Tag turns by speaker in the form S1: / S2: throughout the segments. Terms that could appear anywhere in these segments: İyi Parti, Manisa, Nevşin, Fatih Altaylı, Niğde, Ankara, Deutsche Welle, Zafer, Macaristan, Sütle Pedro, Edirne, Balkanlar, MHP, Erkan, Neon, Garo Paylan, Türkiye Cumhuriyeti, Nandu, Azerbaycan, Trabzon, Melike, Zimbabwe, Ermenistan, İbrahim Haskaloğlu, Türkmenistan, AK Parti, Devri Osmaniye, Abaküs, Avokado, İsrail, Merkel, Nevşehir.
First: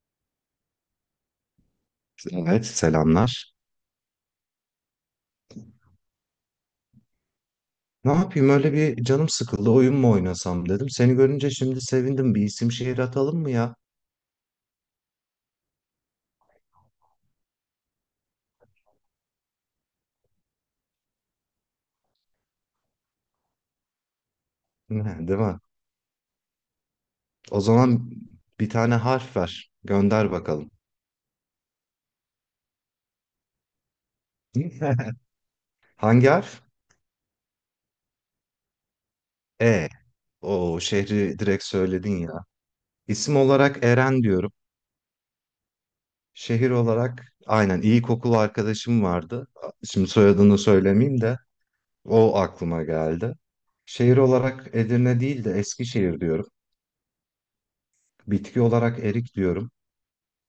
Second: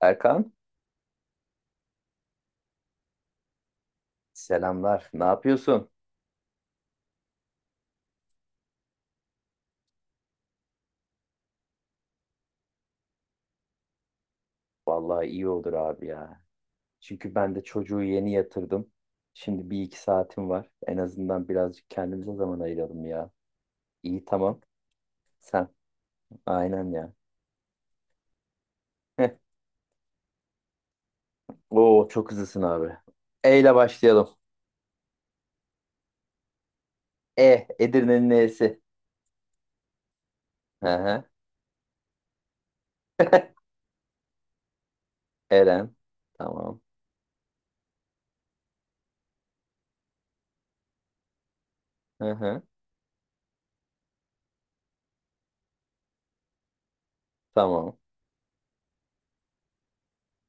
S1: Erkan,
S2: Evet, selamlar.
S1: selamlar. Ne yapıyorsun?
S2: Ne yapayım öyle bir canım sıkıldı oyun mu oynasam dedim. Seni görünce şimdi sevindim bir isim şehir atalım mı ya?
S1: Vallahi iyi olur abi ya. Çünkü ben de çocuğu yeni yatırdım. Şimdi bir iki saatim var. En azından birazcık kendimize zaman ayıralım ya. İyi, tamam.
S2: Ne, değil mi?
S1: Sen. Aynen ya.
S2: O zaman bir tane
S1: Heh.
S2: harf ver. Gönder bakalım.
S1: Oo çok hızlısın abi. E ile başlayalım.
S2: Hangi harf?
S1: E. Edirne'nin E'si.
S2: E. O
S1: Hı hı.
S2: şehri direkt söyledin ya. İsim olarak Eren diyorum.
S1: Eren.
S2: Şehir
S1: Tamam.
S2: olarak aynen iyi kokulu arkadaşım vardı. Şimdi soyadını söylemeyeyim de
S1: Hı
S2: o
S1: hı.
S2: aklıma geldi. Şehir olarak Edirne değil de Eskişehir diyorum.
S1: Tamam.
S2: Bitki olarak erik diyorum.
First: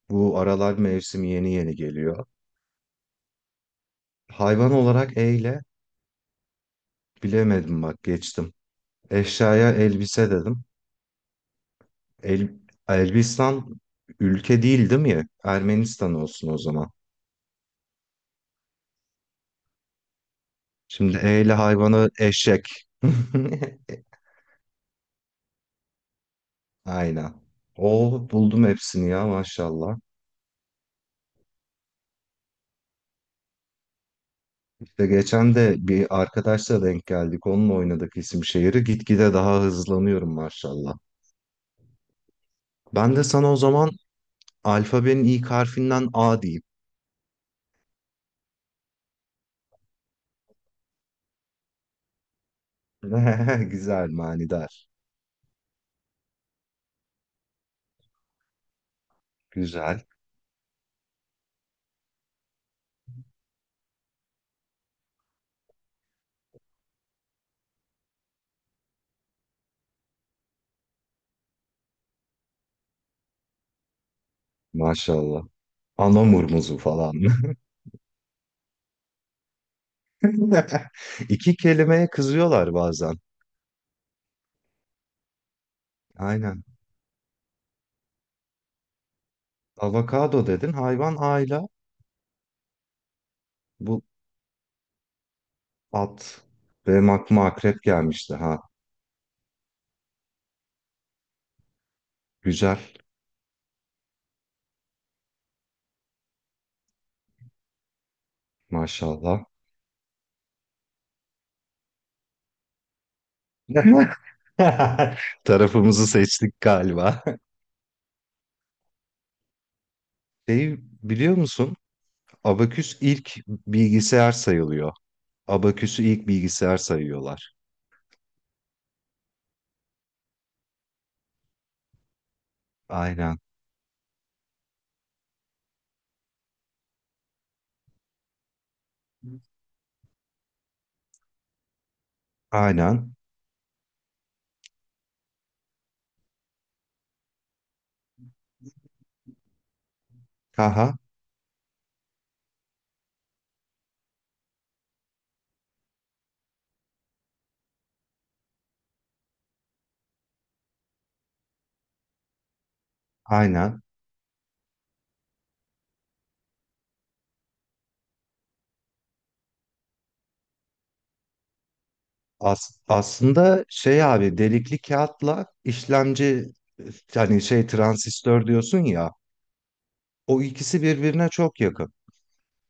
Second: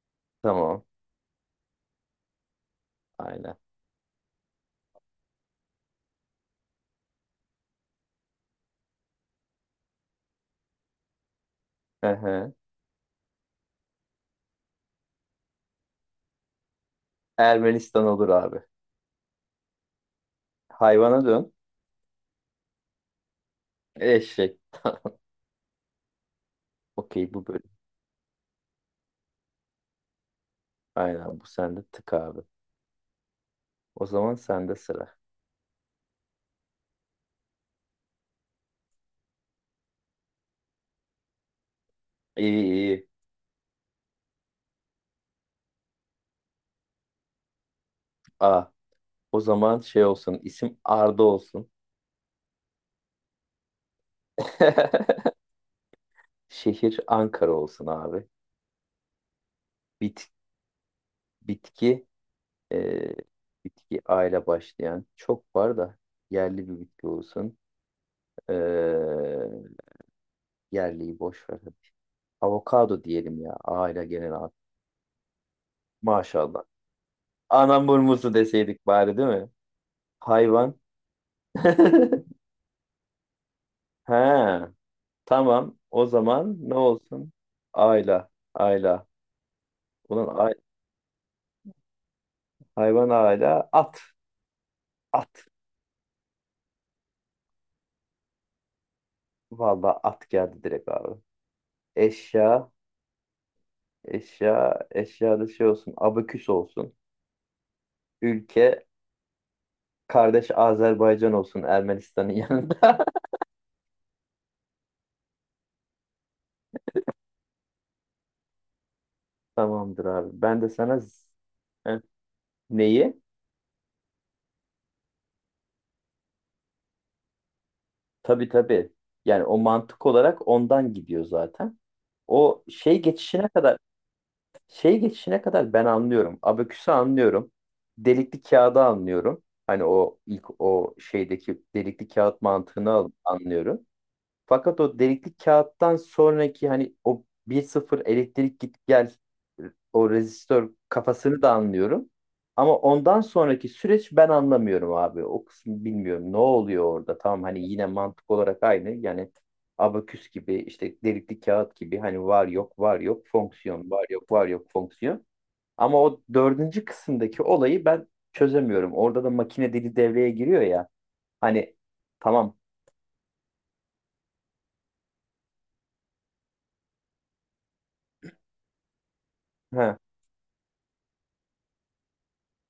S2: Bu aralar
S1: Tamam.
S2: mevsim yeni yeni geliyor.
S1: Aynen.
S2: Hayvan olarak E ile bilemedim, bak, geçtim. Eşyaya elbise dedim.
S1: Hı hı.
S2: El, Elbistan ülke değil değil mi? Ermenistan olsun o zaman.
S1: Ermenistan olur abi.
S2: Şimdi
S1: Hayvana
S2: E
S1: dön.
S2: ile hayvanı eşek.
S1: Eşek. Okey,
S2: Aynen.
S1: bu böyle.
S2: O buldum hepsini ya, maşallah.
S1: Aynen, bu sende tık abi. O zaman sende
S2: İşte
S1: sıra.
S2: geçen de bir arkadaşla denk geldik. Onunla oynadık isim şehri. Gitgide daha hızlanıyorum, maşallah.
S1: İyi iyi.
S2: Ben de sana o zaman alfabenin ilk harfinden A diyeyim.
S1: Aa, o zaman şey olsun. İsim Arda olsun.
S2: Güzel, manidar.
S1: Şehir Ankara olsun abi.
S2: Güzel.
S1: Bit, bitki e, bitki A ile başlayan çok var da yerli bir bitki olsun. E, yerliyi boş ver. Avokado diyelim ya. A ile gelen abi.
S2: Maşallah.
S1: Maşallah.
S2: Anamurmuzu falan.
S1: Anam burmusu deseydik bari, değil mi? Hayvan.
S2: İki kelimeye kızıyorlar bazen.
S1: He. Tamam. O zaman
S2: Aynen.
S1: ne olsun? Ayla. Ayla. Ulan
S2: Avokado
S1: ay-
S2: dedin. Hayvan ayla.
S1: hayvan ayla. At.
S2: Bu
S1: At.
S2: at. Benim aklıma akrep gelmişti. Ha.
S1: Vallahi at geldi direkt abi. Eşya.
S2: Güzel.
S1: Eşya. Eşyada şey olsun. Abaküs olsun. Ülke.
S2: Maşallah.
S1: Kardeş Azerbaycan olsun. Ermenistan'ın yanında.
S2: Tarafımızı seçtik galiba.
S1: Tamamdır abi. Ben de
S2: Şey,
S1: sana z-
S2: biliyor musun?
S1: Heh.
S2: Abaküs
S1: Neyi?
S2: ilk bilgisayar sayılıyor. Abaküsü ilk bilgisayar sayıyorlar.
S1: Tabii tabii. Yani o mantık olarak ondan gidiyor zaten. O şey
S2: Aynen.
S1: geçişine kadar. Şey geçişine kadar ben anlıyorum. Abaküsü anlıyorum. Delikli kağıdı anlıyorum. Hani o ilk o şeydeki delikli kağıt mantığını
S2: Aynen.
S1: anlıyorum. Fakat o delikli kağıttan sonraki hani o bir sıfır elektrik git gel o rezistör
S2: Haha.
S1: kafasını da anlıyorum. Ama ondan sonraki süreç ben anlamıyorum abi. O kısmı bilmiyorum. Ne oluyor orada? Tamam, hani yine mantık olarak aynı. Yani abaküs gibi, işte delikli kağıt gibi, hani var yok var yok
S2: Aynen.
S1: fonksiyon, var yok var yok fonksiyon. Ama o dördüncü kısımdaki olayı ben çözemiyorum. Orada da makine dili devreye giriyor ya. Hani tamam.
S2: Aslında şey abi delikli kağıtla işlemci, hani şey transistör diyorsun ya,
S1: He.
S2: o ikisi birbirine çok yakın.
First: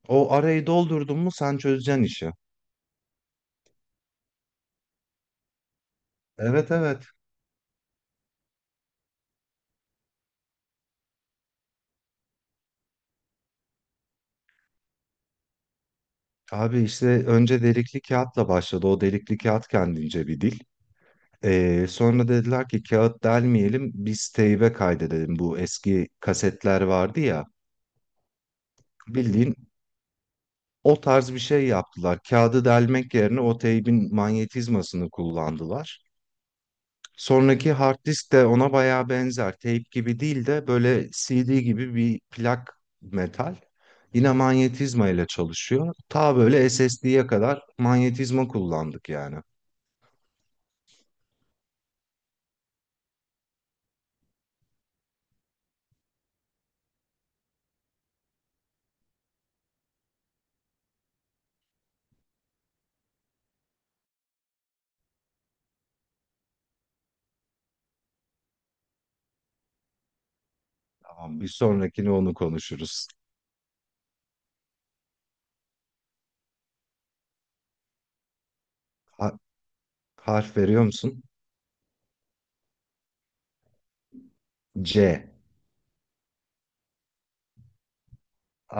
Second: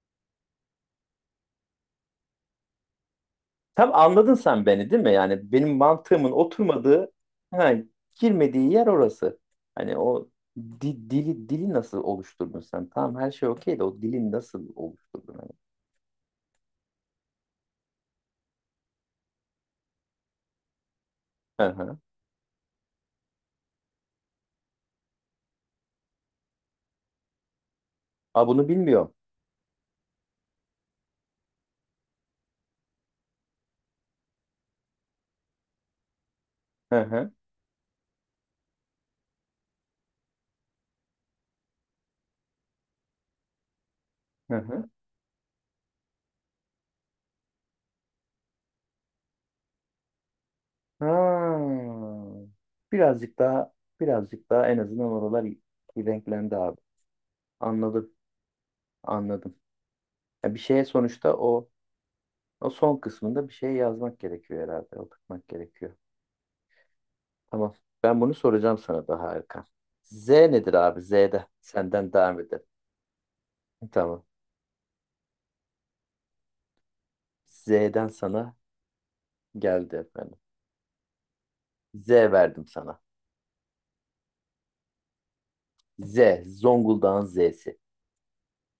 S2: O arayı doldurdun mu sen çözeceksin işi.
S1: Tam anladın sen beni, değil mi? Yani benim mantığımın
S2: Evet, evet.
S1: oturmadığı, ha, girmediği yer orası. Hani o dili nasıl oluşturdun sen? Tamam, her şey okey de o dili nasıl oluşturdun? Hani?
S2: Abi işte önce delikli kağıtla başladı. O delikli kağıt kendince bir dil.
S1: Hı hı.
S2: Sonra dediler ki kağıt delmeyelim, biz teybe kaydedelim. Bu eski kasetler vardı ya,
S1: Aa, bunu bilmiyorum.
S2: bildiğin o tarz bir şey yaptılar. Kağıdı delmek yerine o teybin manyetizmasını kullandılar.
S1: Hı hı.
S2: Sonraki hard disk de ona bayağı benzer. Tape gibi değil de böyle CD gibi bir plak metal. Yine
S1: Hı hı.
S2: manyetizma ile çalışıyor. Ta böyle SSD'ye kadar manyetizma kullandık yani.
S1: Ha. Birazcık daha birazcık daha en azından oralar renklendi abi. Anladım. Anladım. Ya bir şeye sonuçta o o son kısmında bir şey yazmak gerekiyor herhalde. Oturtmak gerekiyor. Tamam. Ben bunu soracağım sana daha Erkan. Z nedir abi?
S2: Tamam,
S1: Z'de.
S2: bir sonrakini
S1: Senden
S2: onu
S1: devam edelim.
S2: konuşuruz.
S1: Tamam. Z'den sana
S2: Ha-
S1: geldi efendim.
S2: Harf veriyor musun?
S1: Z verdim sana.
S2: C.
S1: Z. Zonguldak'ın Z'si.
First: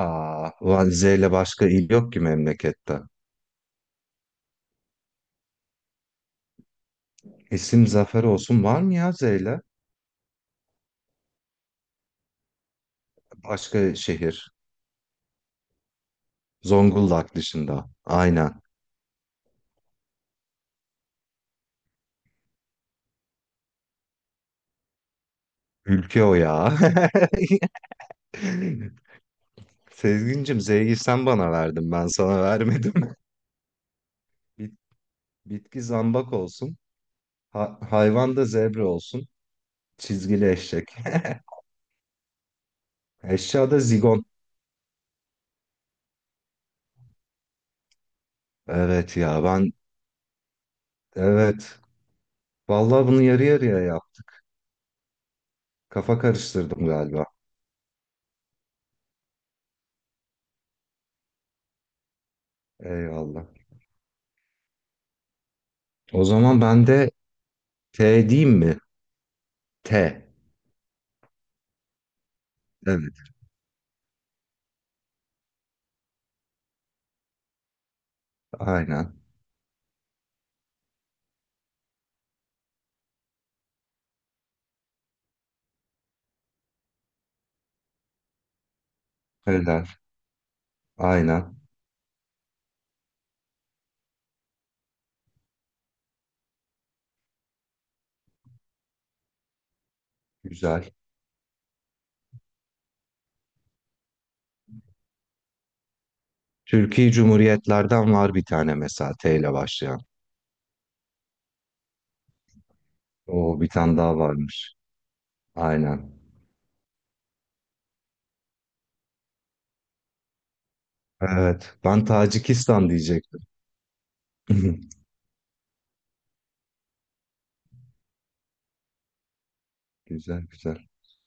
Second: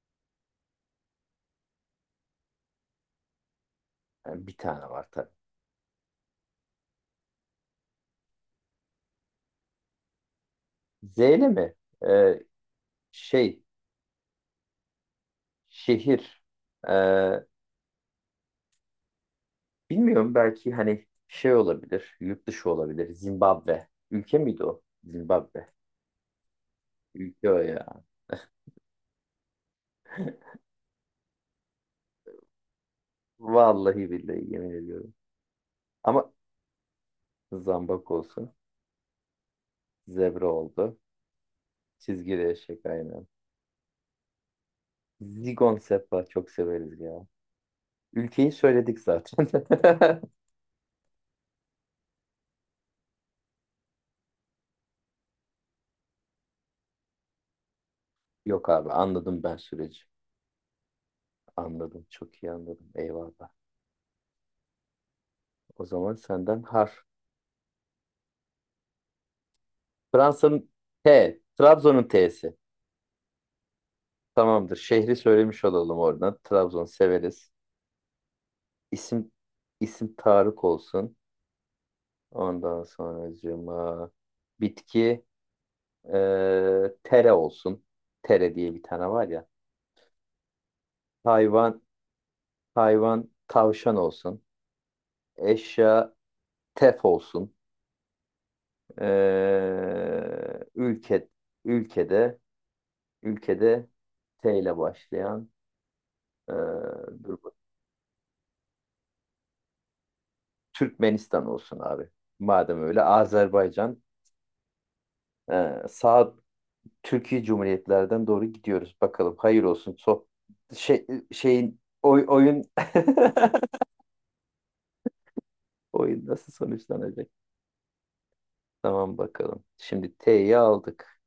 S2: Aa, ulan Z ile başka il yok ki memlekette.
S1: Yani bir tane var tabii.
S2: İsim Zafer olsun, var mı ya Z ile?
S1: Z ile mi? Ee, şey.
S2: Başka şehir.
S1: Şehir.
S2: Zonguldak
S1: Ee,
S2: dışında. Aynen.
S1: bilmiyorum, belki hani şey olabilir. Yurt dışı olabilir. Zimbabwe. Ülke miydi o? Zimbabwe.
S2: Ülke o ya.
S1: Ülke o ya.
S2: Sezgincim, Z'yi sen bana verdin. Ben sana vermedim.
S1: Vallahi billahi yemin
S2: Bit-
S1: ediyorum.
S2: bitki
S1: Ama
S2: zambak olsun. Ha-
S1: zambak
S2: hayvan da
S1: olsun.
S2: zebra olsun.
S1: Zebra
S2: Çizgili eşek.
S1: oldu. Çizgili eşek aynen.
S2: Eşya da zigon.
S1: Zigon Sepa çok severiz ya. Ülkeyi söyledik
S2: Evet ya,
S1: zaten.
S2: ben evet. Vallahi bunu yarı yarıya yap. Kafa karıştırdım galiba.
S1: Yok abi, anladım ben süreci. Anladım, çok iyi anladım.
S2: Eyvallah.
S1: Eyvallah. O zaman
S2: O zaman
S1: senden
S2: ben
S1: harf.
S2: de T diyeyim mi? T.
S1: Fransa'nın T. Trabzon'un T'si.
S2: Evet.
S1: Tamamdır. Şehri söylemiş olalım oradan. Trabzon severiz.
S2: Aynen.
S1: İsim isim Tarık olsun. Ondan sonracığıma bitki tere olsun. Tere diye bir tane var ya.
S2: Helal. Aynen.
S1: Hayvan hayvan tavşan olsun. Eşya tef olsun.
S2: Güzel.
S1: Ülke ülkede ülkede T ile başlayan ee,
S2: Türkiye
S1: dur bak-
S2: Cumhuriyetlerden var bir tane mesela T ile başlayan.
S1: Türkmenistan olsun abi. Madem öyle
S2: O bir tane
S1: Azerbaycan
S2: daha varmış. Aynen.
S1: sağ Türkiye Cumhuriyetlerden doğru gidiyoruz. Bakalım hayır olsun.
S2: Evet. Ben
S1: Oyun,
S2: Tacikistan diyecektim.
S1: oyun nasıl sonuçlanacak? Tamam bakalım. Şimdi
S2: Güzel,
S1: T'yi
S2: güzel.
S1: aldık.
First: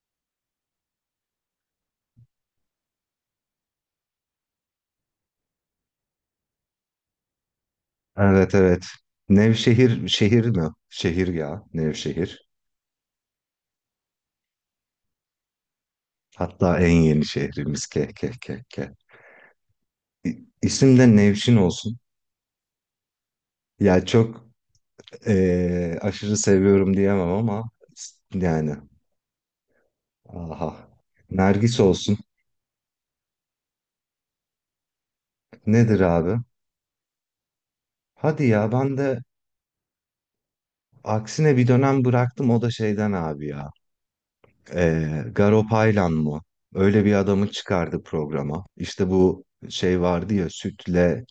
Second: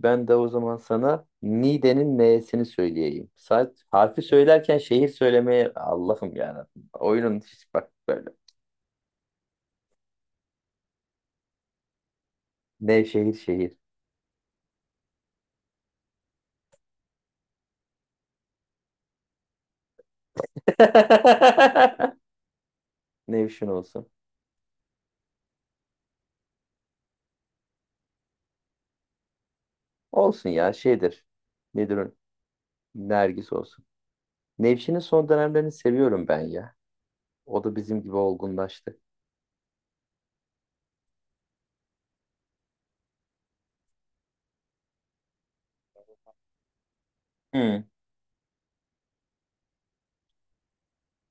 S1: Ben de o zaman sana Niğde'nin N'sini söyleyeyim. Saat harfi söylerken şehir söylemeye Allah'ım ya. Oyunun hiç bak böyle.
S2: Evet, evet. Nevşehir şehir mi? Şehir ya. Nevşehir.
S1: Nevşehir şehir.
S2: Hatta en yeni şehrimiz. Ke ke ke ke. İsim de Nevşin olsun.
S1: Nevşin
S2: Ya
S1: olsun.
S2: çok... aşırı seviyorum diyemem ama yani,
S1: Olsun ya,
S2: aha.
S1: şeydir.
S2: Nergis
S1: Nedir o?
S2: olsun.
S1: Nergis olsun. Nevşin'in son dönemlerini
S2: Nedir
S1: seviyorum
S2: abi?
S1: ben ya. O da bizim gibi
S2: Hadi ya, ben
S1: olgunlaştı.
S2: de aksine bir dönem bıraktım, o da şeyden abi ya. Garo Paylan mı? Öyle bir adamı
S1: Hı
S2: çıkardı programa. İşte bu şey vardı ya, Sütle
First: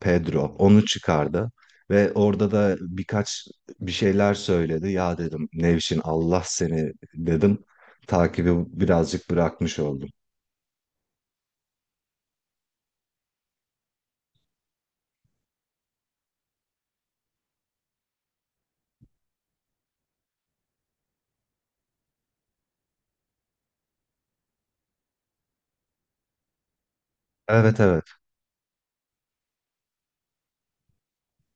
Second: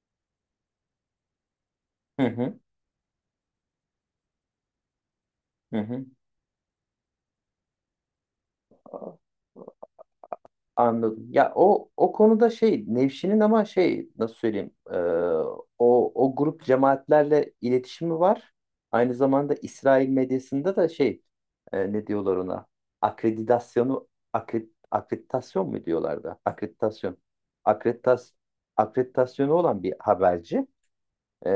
S2: Pedro onu çıkardı. Ve
S1: hı
S2: orada
S1: hı.
S2: da birkaç bir şeyler söyledi. Ya dedim, Nevşin Allah seni dedim. Takibi
S1: Hı.
S2: birazcık bırakmış oldum.
S1: Anladım. Ya o o konuda şey Nevşin'in ama şey nasıl söyleyeyim o o grup cemaatlerle iletişimi var. Aynı zamanda İsrail medyasında da şey, ne diyorlar ona? akreditasyonu akre, akreditasyon mu diyorlardı? Akreditasyon.
S2: Evet, evet.
S1: Akreditas akreditasyonu olan bir haberci. E,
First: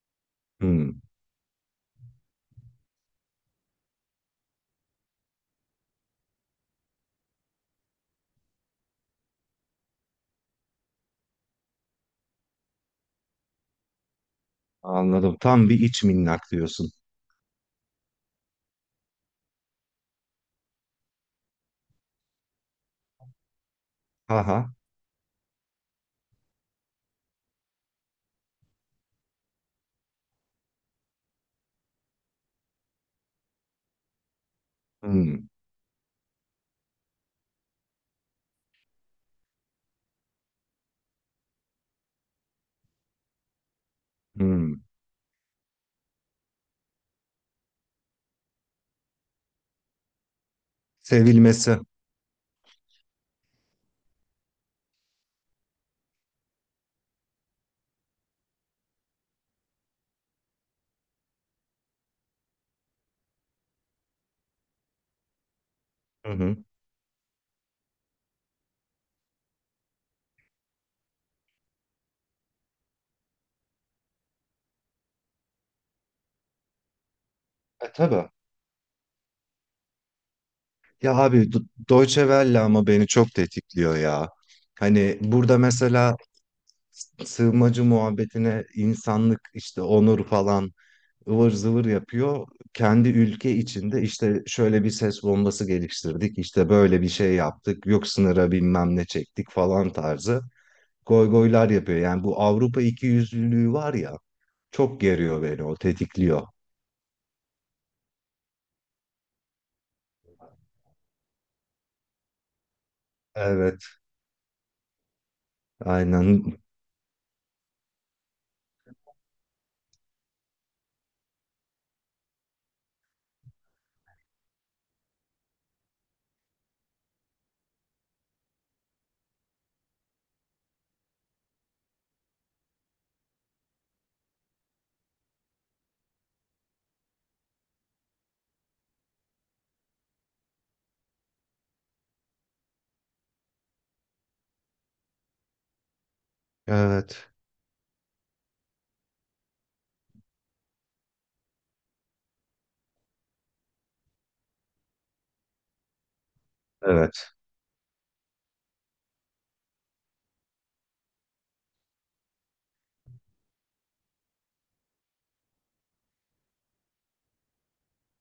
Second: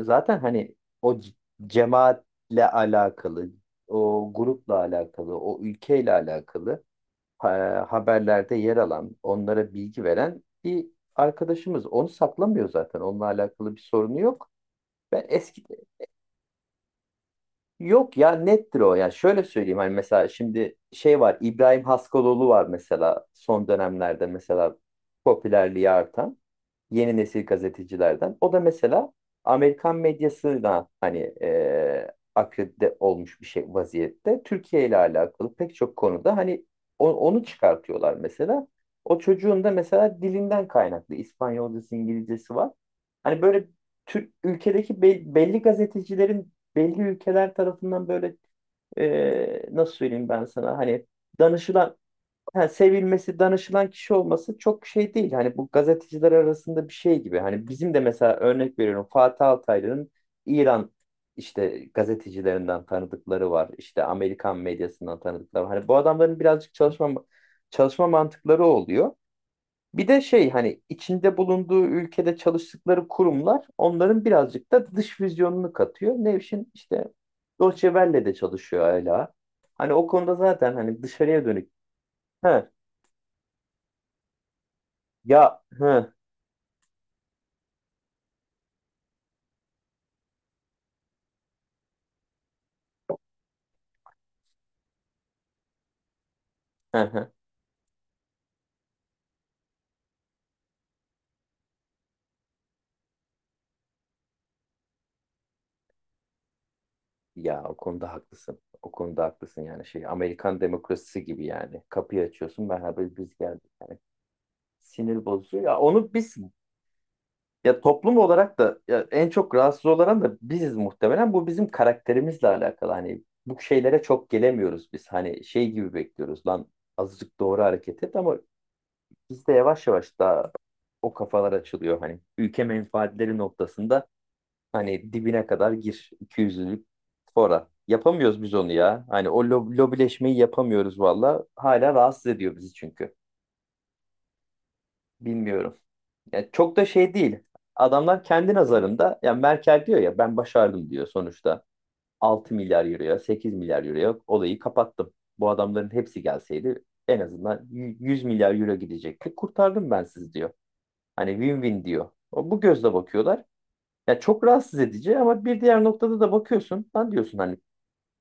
S1: zaten hani
S2: Hmm.
S1: o cemaatle alakalı, o grupla alakalı, o ülkeyle alakalı haberlerde yer alan, onlara bilgi veren bir arkadaşımız. Onu saklamıyor zaten. Onunla alakalı bir sorunu yok. Ben
S2: Anladım.
S1: eski.
S2: Tam bir iç minnak diyorsun.
S1: Yok ya, nettir o. Yani şöyle söyleyeyim, hani mesela şimdi şey var, İbrahim Haskaloğlu var mesela son dönemlerde
S2: Aha.
S1: mesela popülerliği artan yeni nesil gazetecilerden. O da mesela Amerikan medyasına hani akredite olmuş bir şey vaziyette. Türkiye ile
S2: Hmm.
S1: alakalı pek çok konuda hani onu çıkartıyorlar mesela. O çocuğun da mesela dilinden kaynaklı İspanyolcası, İngilizcesi var. Hani böyle Türk
S2: Hmm.
S1: ülkedeki belli gazetecilerin belli ülkeler tarafından böyle nasıl söyleyeyim ben sana hani
S2: Sevilmesi.
S1: danışılan ha, sevilmesi, danışılan kişi olması çok şey değil. Hani bu gazeteciler arasında bir şey gibi. Hani bizim de mesela örnek veriyorum Fatih Altaylı'nın İran işte gazetecilerinden tanıdıkları var. İşte Amerikan medyasından tanıdıkları var. Hani bu
S2: Hı
S1: adamların
S2: hı.
S1: birazcık çalışma mantıkları oluyor. Bir de şey, hani içinde bulunduğu ülkede çalıştıkları kurumlar onların birazcık da dış vizyonunu katıyor. Nevşin işte Deutsche
S2: E tabii.
S1: Welle'de çalışıyor hala. Hani o konuda zaten hani
S2: Ya
S1: dışarıya
S2: abi Do-
S1: dönük.
S2: Deutsche Welle
S1: He,
S2: ama beni çok tetikliyor ya. Hani burada
S1: ya hı,
S2: mesela sığınmacı muhabbetine insanlık işte onur falan ıvır zıvır yapıyor. Kendi ülke içinde işte şöyle bir ses bombası geliştirdik, işte
S1: hı,
S2: böyle bir
S1: hı.
S2: şey yaptık, yok sınıra bilmem ne çektik falan tarzı goygoylar yapıyor. Yani bu Avrupa ikiyüzlülüğü var ya, çok geriyor beni, o tetikliyor.
S1: Ya o konuda haklısın. O konuda haklısın, yani şey Amerikan demokrasisi gibi yani. Kapıyı açıyorsun, merhaba biz geldik.
S2: Evet.
S1: Yani sinir bozucu. Ya onu biz
S2: Aynen.
S1: ya toplum olarak da ya en çok rahatsız olan da biziz muhtemelen. Bu bizim karakterimizle alakalı. Hani bu şeylere çok gelemiyoruz biz. Hani şey gibi bekliyoruz, lan azıcık doğru hareket et, ama bizde yavaş yavaş daha o kafalar açılıyor. Hani ülke menfaatleri noktasında. Hani dibine kadar gir 200'lük fora. Yapamıyoruz biz onu ya. Hani o lobileşmeyi yapamıyoruz valla. Hala rahatsız ediyor bizi çünkü. Bilmiyorum. Yani çok da şey
S2: Evet.
S1: değil. Adamlar kendi nazarında ya, Merkel diyor ya ben başardım diyor sonuçta. 6 milyar euroya, 8 milyar euroya olayı kapattım. Bu adamların hepsi gelseydi en
S2: Evet.
S1: azından 100 milyar euro gidecekti. Kurtardım ben sizi diyor. Hani win-win diyor. O, bu gözle bakıyorlar. Ya çok rahatsız edici, ama bir diğer noktada da bakıyorsun. Lan diyorsun hani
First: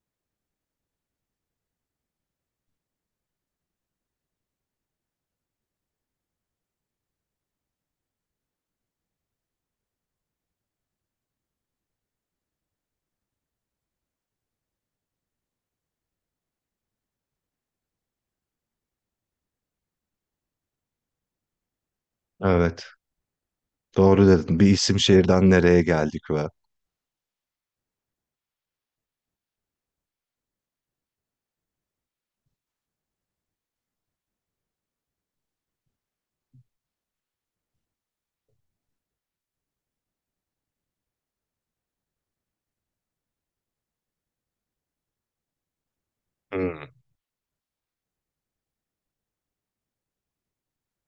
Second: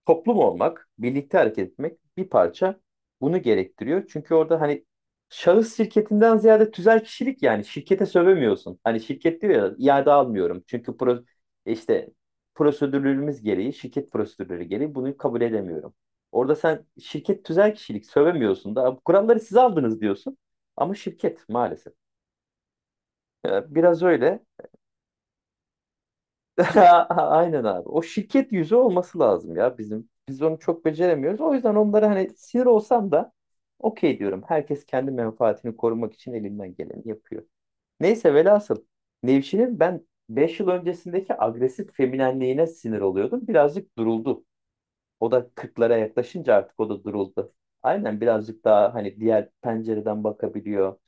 S1: toplum olmak, birlikte hareket etmek bir parça bunu gerektiriyor. Çünkü orada hani şahıs şirketinden ziyade tüzel kişilik, yani şirkete sövemiyorsun. Hani şirket diyor ya iade almıyorum. Çünkü işte prosedürlerimiz gereği, şirket prosedürleri gereği bunu kabul edemiyorum. Orada sen şirket tüzel kişilik sövemiyorsun da "Bu kuralları siz aldınız" diyorsun. Ama şirket maalesef.
S2: Evet.
S1: Biraz
S2: Doğru
S1: öyle.
S2: dedin. Bir isim şehirden nereye geldik ve.
S1: Aynen abi. O şirket yüzü olması lazım ya bizim. Biz onu çok beceremiyoruz. O yüzden onlara hani sinir olsam da okey diyorum. Herkes kendi menfaatini korumak için elinden geleni yapıyor. Neyse velhasıl Nevşin'in ben 5 yıl öncesindeki agresif feminenliğine sinir oluyordum. Birazcık duruldu. O da 40'lara yaklaşınca artık
S2: Hmm.
S1: o da duruldu. Aynen birazcık daha hani diğer pencereden bakabiliyor.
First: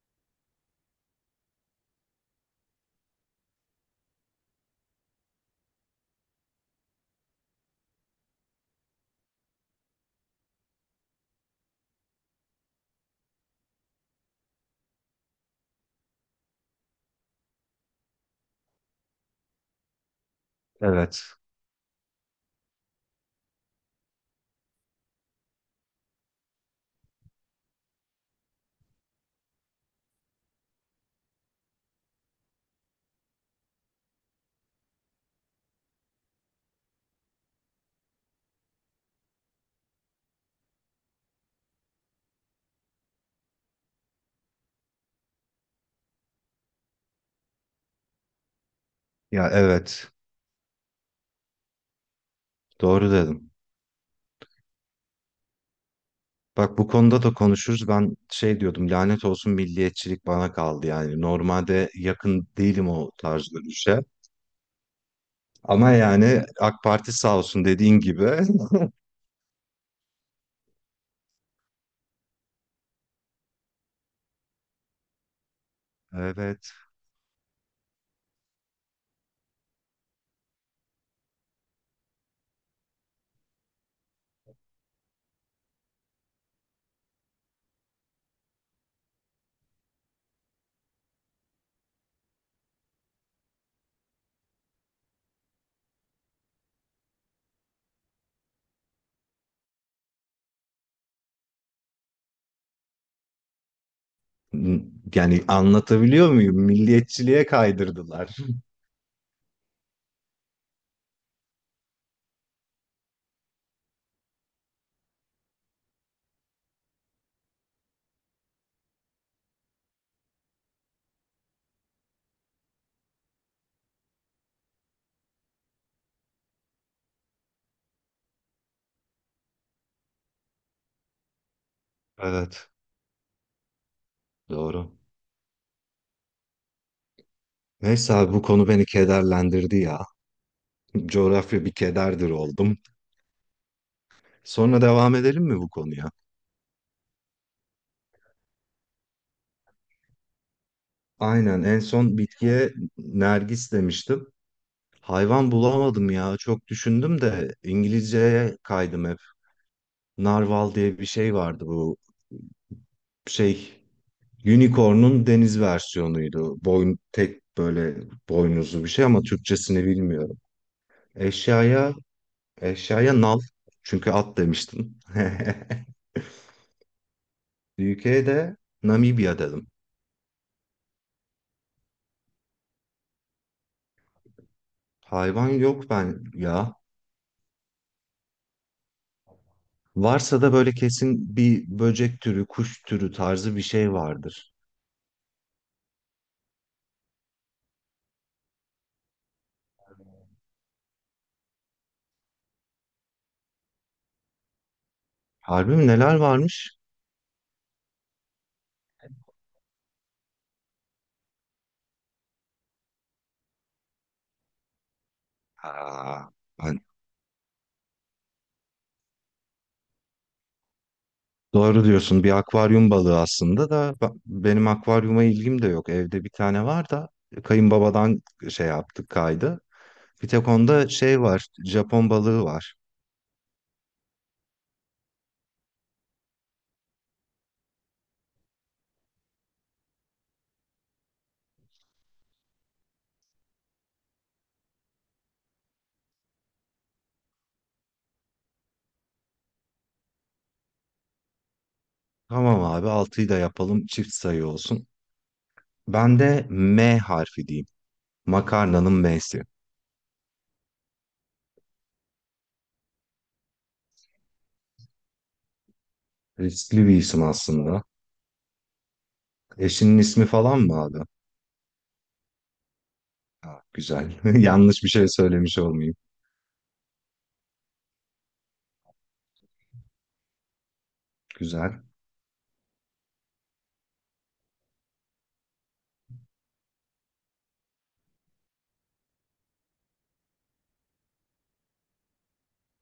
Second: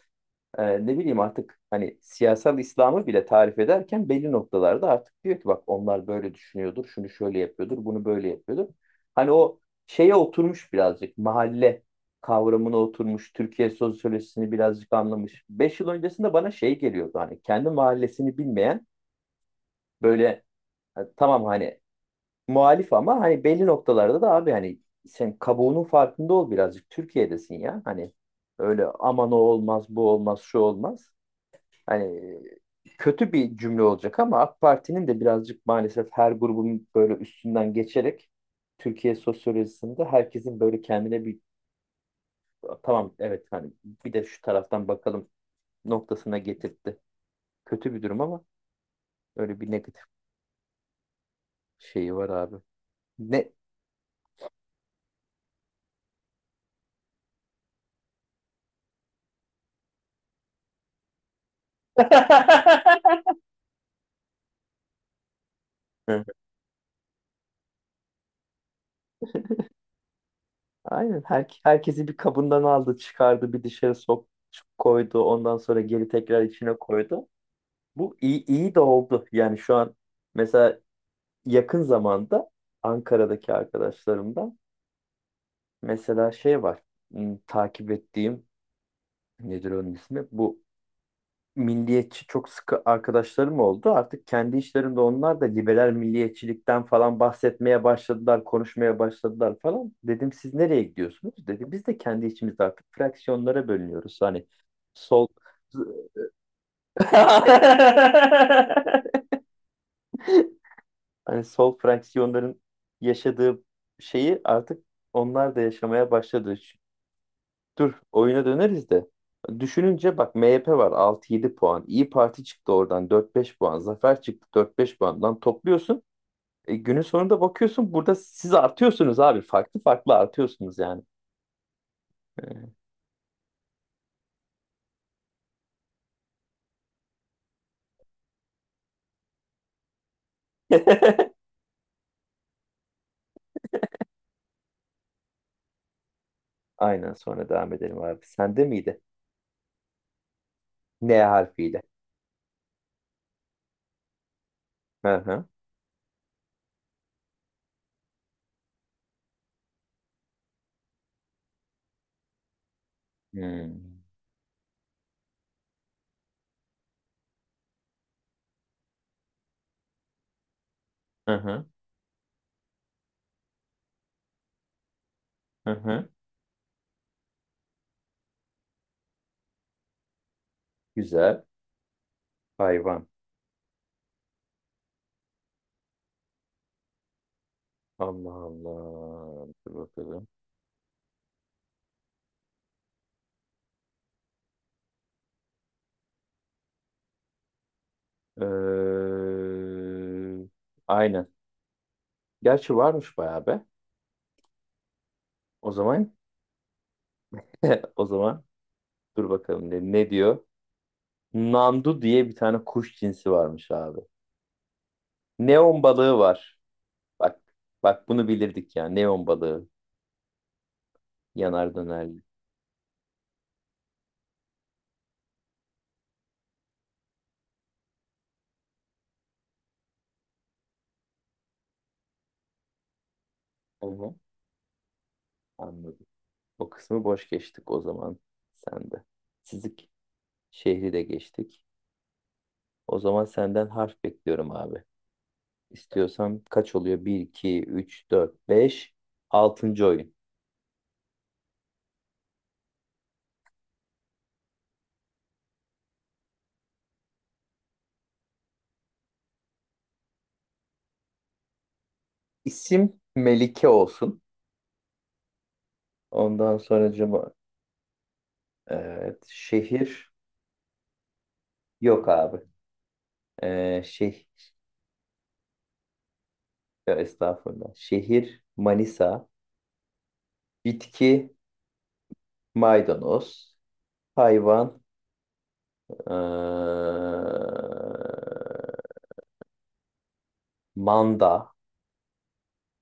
S1: Ne bileyim, artık hani siyasal İslam'ı bile tarif ederken belli noktalarda artık diyor ki bak onlar böyle düşünüyordur, şunu şöyle yapıyordur, bunu böyle yapıyordur. Hani o şeye oturmuş, birazcık mahalle kavramına oturmuş, Türkiye sosyolojisini birazcık anlamış. Beş yıl öncesinde bana şey geliyordu, hani kendi mahallesini bilmeyen böyle
S2: Evet.
S1: tamam hani muhalif, ama hani belli noktalarda da abi hani sen kabuğunun farkında ol, birazcık Türkiye'desin ya hani öyle aman o olmaz bu olmaz şu olmaz hani, kötü bir cümle olacak ama AK Parti'nin de birazcık maalesef her grubun böyle üstünden geçerek Türkiye sosyolojisinde herkesin böyle kendine bir tamam evet hani bir de şu taraftan bakalım noktasına getirtti. Kötü bir durum, ama
S2: Ya
S1: öyle bir negatif
S2: evet.
S1: şeyi var abi.
S2: Doğru
S1: Ne?
S2: dedim. Bak bu konuda da konuşuruz. Ben şey diyordum, lanet olsun, milliyetçilik bana kaldı yani. Normalde yakın değilim o tarz görüşe. Ama
S1: Hı.
S2: yani AK Parti sağ olsun, dediğin gibi.
S1: Aynen herkesi bir kabından aldı, çıkardı, bir dışarı koydu, ondan sonra geri tekrar
S2: Evet.
S1: içine koydu. Bu iyi de oldu. Yani şu an mesela yakın zamanda Ankara'daki arkadaşlarımdan mesela şey var. Takip ettiğim, nedir onun ismi? Bu milliyetçi çok sıkı arkadaşlarım oldu. Artık kendi işlerinde onlar da liberal milliyetçilikten falan bahsetmeye başladılar, konuşmaya başladılar falan. Dedim siz nereye gidiyorsunuz? Dedi biz de kendi içimizde artık fraksiyonlara bölünüyoruz. Hani sol.
S2: Yani, anlatabiliyor muyum? Milliyetçiliğe kaydırdılar.
S1: hani sol fraksiyonların yaşadığı şeyi artık onlar da yaşamaya başladı. Dur oyuna döneriz de. Düşününce bak MHP var 6 yedi puan. İyi Parti çıktı oradan dört beş puan. Zafer çıktı dört beş puandan topluyorsun. Günün sonunda bakıyorsun burada siz artıyorsunuz abi. Farklı farklı artıyorsunuz yani.
S2: Evet. Doğru. Neyse abi bu konu beni kederlendirdi ya. Coğrafya bir kederdir oldum. Sonra devam edelim mi bu konuya?
S1: Aynen sonra devam edelim abi. Sende miydi? N
S2: Aynen, en
S1: harfiyle.
S2: son bitkiye nergis demiştim.
S1: Hı hı.
S2: Hayvan bulamadım ya. Çok düşündüm de İngilizceye kaydım hep. Narval diye bir şey vardı, bu şey
S1: Hmm.
S2: unicorn'un deniz versiyonuydu. Boyun tek böyle boynuzlu bir şey ama Türkçesini bilmiyorum.
S1: Hı hı.
S2: Eşyaya eşyaya nal, çünkü at demiştim.
S1: Hı hı.
S2: UK'de Namibya dedim.
S1: Güzel. Hayvan.
S2: Hayvan yok ben ya.
S1: Allah Allah. Dur bakalım.
S2: Varsa da böyle kesin bir böcek türü, kuş türü tarzı bir şey vardır.
S1: Ee, aynen. Gerçi varmış bayağı be. O
S2: Harbi mi,
S1: zaman,
S2: neler varmış?
S1: o zaman dur bakalım, ne, ne diyor? Nandu diye bir tane kuş cinsi varmış abi. Neon balığı
S2: Aa,
S1: var.
S2: ben...
S1: Bak, bak bunu bilirdik ya. Neon balığı yanar
S2: Doğru
S1: dönerli.
S2: diyorsun, bir akvaryum balığı aslında da benim akvaryuma ilgim de yok. Evde bir tane var da kayınbabadan şey yaptık, kaydı. Bir tek onda şey var, Japon balığı var.
S1: Onu anladım. O kısmı boş geçtik o zaman sende. Sizik şehri de geçtik. O zaman senden harf bekliyorum abi. İstiyorsam kaç oluyor? Bir, iki, üç, dört, beş. 6. oyun.
S2: Tamam abi, altıyı da yapalım, çift sayı olsun. Ben de M harfi diyeyim. Makarnanın M'si.
S1: İsim Melike olsun. Ondan
S2: Riskli bir isim
S1: sonracıma
S2: aslında.
S1: evet,
S2: Eşinin
S1: şehir
S2: ismi falan mı abi?
S1: yok abi.
S2: Ha,
S1: Ee,
S2: güzel.
S1: şey
S2: Yanlış bir şey söylemiş olmayayım.
S1: ya estağfurullah. Şehir Manisa. Bitki
S2: Güzel.
S1: maydanoz. Hayvan ee, manda.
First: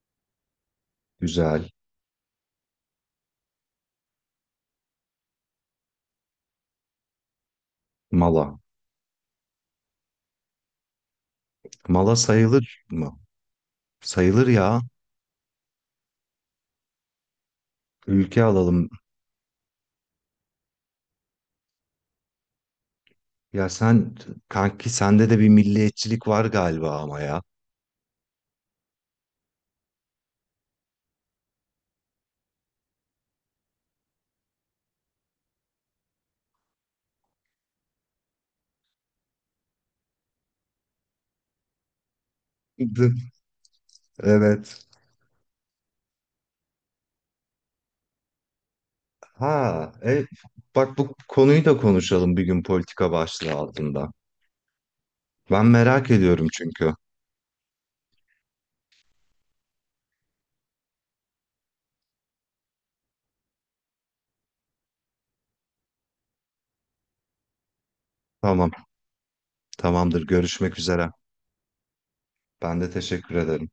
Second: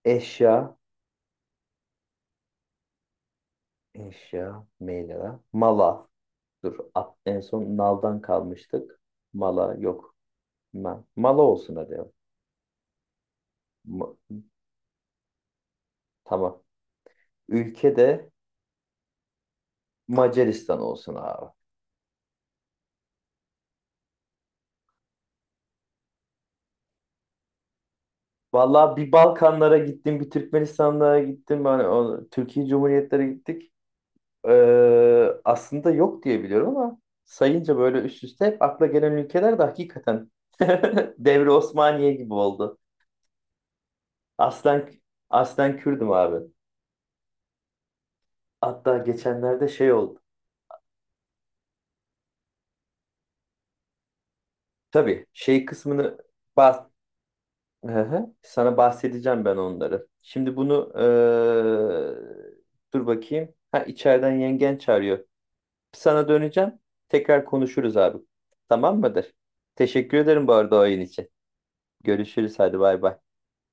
S1: Eşya
S2: Güzel.
S1: eşya meyla. Mala. Dur at, en son naldan
S2: Mala.
S1: kalmıştık. Mala yok. Mala olsun hadi.
S2: Mala sayılır mı?
S1: Ma-
S2: Sayılır ya.
S1: tamam. Ülke de
S2: Ülke alalım.
S1: Macaristan olsun abi.
S2: Ya sen kanki sende de bir milliyetçilik var galiba ama ya.
S1: Vallahi bir Balkanlara gittim, bir Türkmenistanlara gittim. Hani o, Türkiye Cumhuriyetlere gittik. Aslında yok diye biliyorum, ama sayınca böyle üst üste hep akla gelen ülkeler de hakikaten Devri Osmaniye gibi oldu.
S2: Evet.
S1: Aslen aslen Kürdüm abi. Hatta geçenlerde
S2: Ha,
S1: şey oldu.
S2: bak bu konuyu da konuşalım bir gün politika başlığı altında.
S1: Tabii şey
S2: Ben merak
S1: kısmını.
S2: ediyorum çünkü.
S1: Hı hı. Sana bahsedeceğim ben onları. Şimdi bunu dur bakayım. Ha, içeriden yengen çağırıyor. Sana döneceğim. Tekrar konuşuruz abi.
S2: Tamam,
S1: Tamam mıdır? Teşekkür
S2: tamamdır.
S1: ederim bu arada
S2: Görüşmek
S1: oyun
S2: üzere.
S1: için. Görüşürüz hadi,
S2: Ben de
S1: bay bay.
S2: teşekkür ederim.